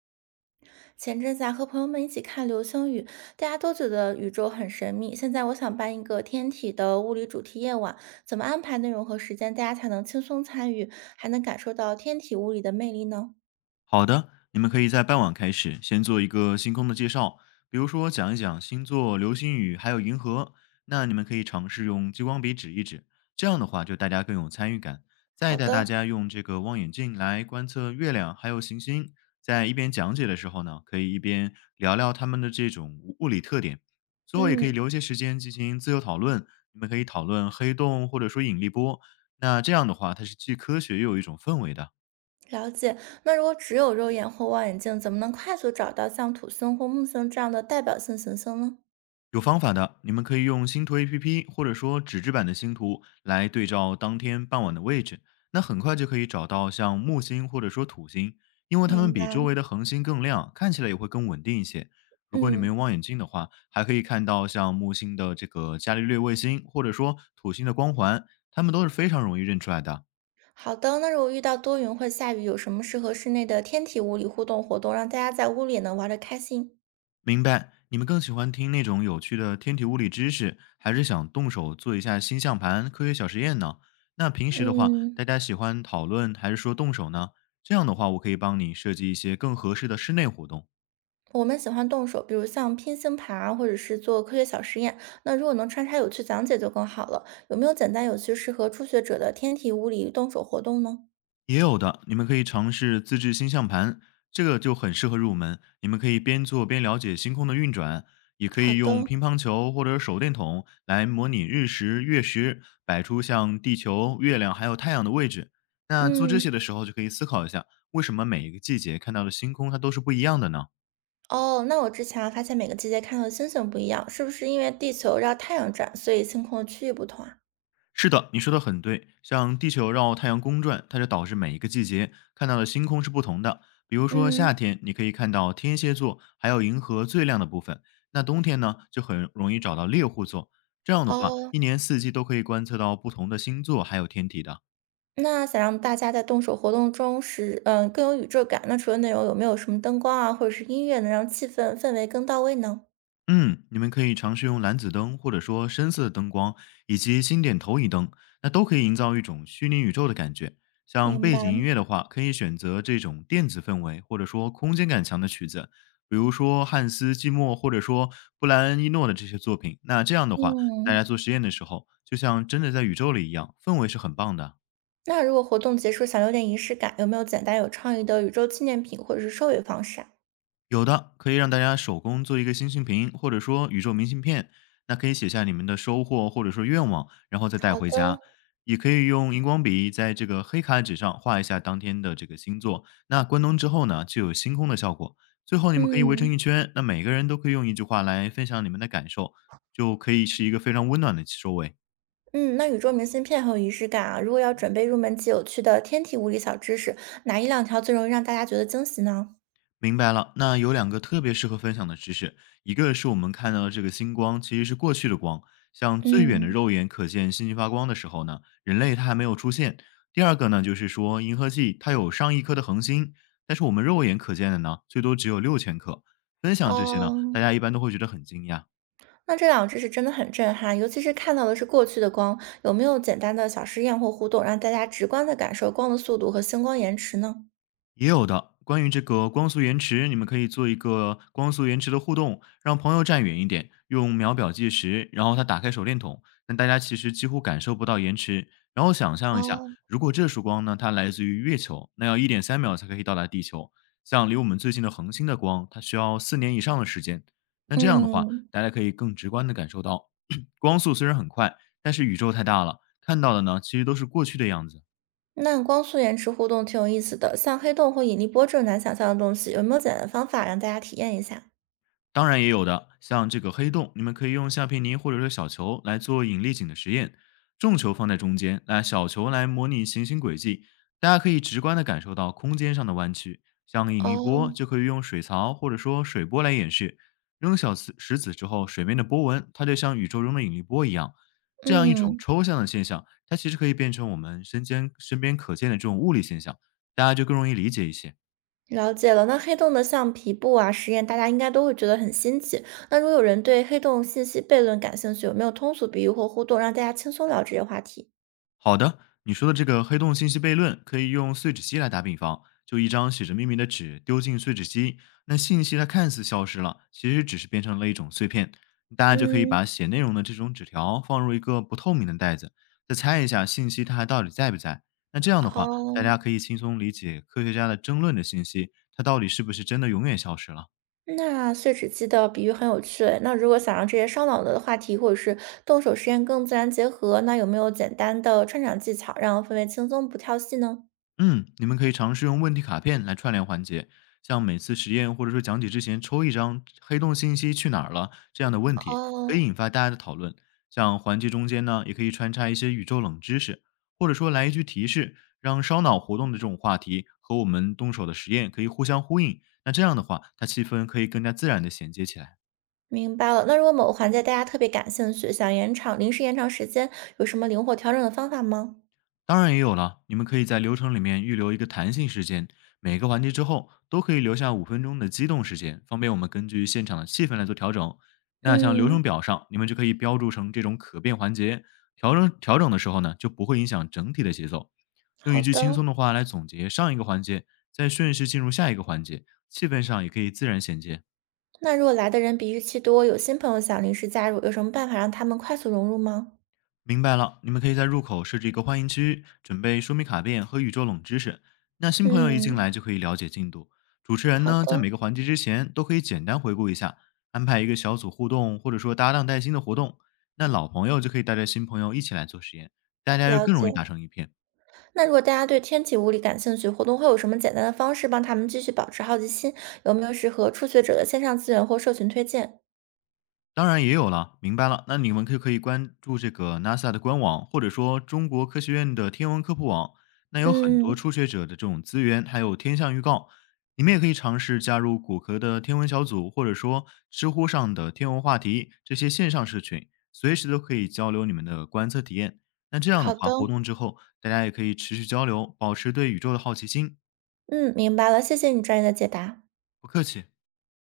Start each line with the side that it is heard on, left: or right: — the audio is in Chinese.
right: 前阵子啊，和朋友们一起看流星雨，大家都觉得宇宙很神秘。现在我想办一个天体的物理主题夜晚，怎么安排内容和时间，大家才能轻松参与，还能感受到天体物理的魅力呢？
left: 好的，你们可以在傍晚开始，先做一个星空的介绍，比如说讲一讲星座、流星雨还有银河。那你们可以尝试用激光笔指一指，这样的话就大家更有参与感。再
right: 好
left: 带大
right: 的。
left: 家用这个望远镜来观测月亮还有行星，在一边讲解的时候呢，可以一边聊聊他们的这种物理特点。最后也可以
right: 嗯。
left: 留一些时间进行自由讨论，你们可以讨论黑洞或者说引力波。那这样的话，它是既科学又有一种氛围的。
right: 了解。那如果只有肉眼或望远镜，怎么能快速找到像土星或木星这样的代表性行星呢？
left: 有方法的，你们可以用星图 APP 或者说纸质版的星图来对照当天傍晚的位置，那很快就可以找到像木星或者说土星，因为它们
right: 明
left: 比
right: 白。
left: 周围的恒星更亮，看起来也会更稳定一些。如果你们
right: 嗯。
left: 用望远镜的话，还可以看到像木星的这个伽利略卫星，或者说土星的光环，它们都是非常容易认出来的。
right: 好的。那如果遇到多云或下雨，有什么适合室内的天体物理互动活动，让大家在屋里也能玩得开心？
left: 明白。你们更喜欢听那种有趣的天体物理知识，还是想动手做一下星象盘、科学小实验呢？那平时的话，
right: 嗯，
left: 大家喜欢讨论还是说动手呢？这样的话，我可以帮你设计一些更合适的室内活动。
right: 我们喜欢动手，比如像拼星盘，啊，或者是做科学小实验。那如果能穿插有趣讲解就更好了。有没有简单有趣、适合初学者的天体物理动手活动呢？
left: 也有的，你们可以尝试自制星象盘，这个就很适合入门。你们可以边做边了解星空的运转，也可
right: 好
left: 以用
right: 的。
left: 乒乓球或者手电筒来模拟日食、月食，摆出像地球、月亮还有太阳的位置。那做这
right: 嗯。
left: 些的时候，就可以思考一下，为什么每一个季节看到的星空它都是不一样的呢？
right: 哦，那我之前发现每个季节看到的星星不一样，是不是因为地球绕太阳转，所以星空的区域不同啊？
left: 是的，你说的很对。像地球绕太阳公转，它就导致每一个季节看到的星空是不同的。比如说
right: 嗯。
left: 夏天，你可以看到天蝎座还有银河最亮的部分；那冬天呢，就很容易找到猎户座。这样的话，
right: 哦。
left: 一年四季都可以观测到不同的星座还有天体的。
right: 那想让大家在动手活动中是更有宇宙感，那除了内容，有没有什么灯光啊，或者是音乐能让气氛氛围更到位呢？
left: 嗯，你们可以尝试用蓝紫灯，或者说深色灯光，以及经典投影灯，那都可以营造一种虚拟宇宙的感觉。像
right: 明
left: 背景
right: 白。
left: 音乐的话，可以选择这种电子氛围，或者说空间感强的曲子，比如说汉斯季默，或者说布莱恩伊诺的这些作品。那这样的话，大
right: 嗯。
left: 家做实验的时候，就像真的在宇宙里一样，氛围是很棒的。
right: 那如果活动结束想留点仪式感，有没有简单有创意的宇宙纪念品或者是收尾方式啊？
left: 有的可以让大家手工做一个星星瓶，或者说宇宙明信片。那可以写下你们的收获或者说愿望，然后再带
right: 好的。
left: 回家。也可以用荧光笔在这个黑卡纸上画一下当天的这个星座。那关灯之后呢，就有星空的效果。最后你们可以围成一
right: 嗯
left: 圈，那每个人都可以用一句话来分享你们的感受，就可以是一个非常温暖的收尾。
right: 嗯。那宇宙明信片很有仪式感啊。如果要准备入门级有趣的天体物理小知识，哪一两条最容易让大家觉得惊喜呢？
left: 明白了，那有两个特别适合分享的知识，一个是我们看到的这个星光，其实是过去的光，像最远的
right: 嗯。
left: 肉眼可见星星发光的时候呢，人类它还没有出现。第二个呢，就是说银河系它有上亿颗的恒星，但是我们肉眼可见的呢，最多只有6000颗。分享这些呢，
right: 哦。
left: 大家一般都会觉得很惊讶，
right: 那这两个知识真的很震撼，尤其是看到的是过去的光，有没有简单的小实验或互动，让大家直观的感受光的速度和星光延迟呢？
left: 也有的。关于这个光速延迟，你们可以做一个光速延迟的互动，让朋友站远一点，用秒表计时，然后他打开手电筒，那大家其实几乎感受不到延迟。然后想象一下，
right: 哦。
left: 如果这束光呢，它来自于月球，那要1.3秒才可以到达地球。像离我们最近的恒星的光，它需要4年以上的时间。那这样的话，
right: 嗯。
left: 大家可以更直观的感受到 光速虽然很快，但是宇宙太大了，看到的呢，其实都是过去的样子。
right: 那光速延迟互动挺有意思的，像黑洞或引力波这种难想象的东西，有没有简单的方法让大家体验一下？
left: 当然也有的，像这个黑洞，你们可以用橡皮泥或者是小球来做引力井的实验，重球放在中间，那小球来模拟行星轨迹，大家可以直观的感受到空间上的弯曲。像引力
right: 哦。
left: 波就可以用水槽或者说水波来演示，扔小石子之后，水面的波纹它就像宇宙中的引力波一样，这样一种
right: 嗯。
left: 抽象的现象，它其实可以变成我们身边可见的这种物理现象，大家就更容易理解一些。
right: 了解了。那黑洞的像皮布啊实验，大家应该都会觉得很新奇。那如果有人对黑洞信息悖论感兴趣，有没有通俗比喻或互动，让大家轻松聊这些话题？
left: 好的，你说的这个黑洞信息悖论可以用碎纸机来打比方，就一张写着秘密的纸丢进碎纸机，那信息它看似消失了，其实只是变成了一种碎片。大家就可以
right: 嗯。
left: 把写内容的这种纸条放入一个不透明的袋子，再猜一下信息它还到底在不在。那这样的话，大
right: 哦。
left: 家可以轻松理解科学家的争论的信息，它到底是不是真的永远消失了。
right: 那碎纸机的比喻很有趣诶，那如果想让这些烧脑的话题或者是动手实验更自然结合，那有没有简单的串场技巧，让氛围轻松不跳戏呢？
left: 嗯，你们可以尝试用问题卡片来串联环节，像每次实验或者说讲解之前抽一张“黑洞信息去哪儿了”这样的问题，可以
right: 哦，
left: 引发大家的讨论。像环节中间呢，也可以穿插一些宇宙冷知识，或者说来一句提示，让烧脑活动的这种话题和我们动手的实验可以互相呼应。那这样的话，它气氛可以更加自然的衔接起来。
right: 明白了。那如果某个环节大家特别感兴趣，想延长临时延长时间，有什么灵活调整的方法吗？
left: 当然也有了，你们可以在流程里面预留一个弹性时间，每个环节之后都可以留下5分钟的机动时间，方便我们根据现场的气氛来做调整。那像流程
right: 嗯。
left: 表上，你们就可以标注成这种可变环节，调整调整的时候呢，就不会影响整体的节奏。用
right: 好
left: 一句
right: 的。
left: 轻松的话来总结上一个环节，再顺势进入下一个环节，气氛上也可以自然衔接。
right: 那如果来的人比预期多，有新朋友想临时加入，有什么办法让他们快速融入吗？
left: 明白了，你们可以在入口设置一个欢迎区，准备说明卡片和宇宙冷知识。那新朋友一进
right: 嗯。
left: 来就可以了解进度。主持人
right: 好
left: 呢，在
right: 的。
left: 每个环节之前都可以简单回顾一下，安排一个小组互动或者说搭档带新的活动。那老朋友就可以带着新朋友一起来做实验，大家就
right: 了
left: 更
right: 解。
left: 容易打成一片。
right: 那如果大家对天体物理感兴趣，活动会有什么简单的方式帮他们继续保持好奇心？有没有适合初学者的线上资源或社群推荐？
left: 当然也有了，明白了。那你们可以关注这个 NASA 的官网，或者说中国科学院的天文科普网，那有很多
right: 嗯。
left: 初学者的这种资源，还有天象预告。你们也可以尝试加入骨壳的天文小组，或者说知乎上的天文话题这些线上社群，随时都可以交流你们的观测体验。那这样的
right: 好
left: 话，
right: 的。
left: 活动之后大家也可以持续交流，保持对宇宙的好奇心。
right: 嗯，明白了，谢谢你专业的解答。
left: 不客气。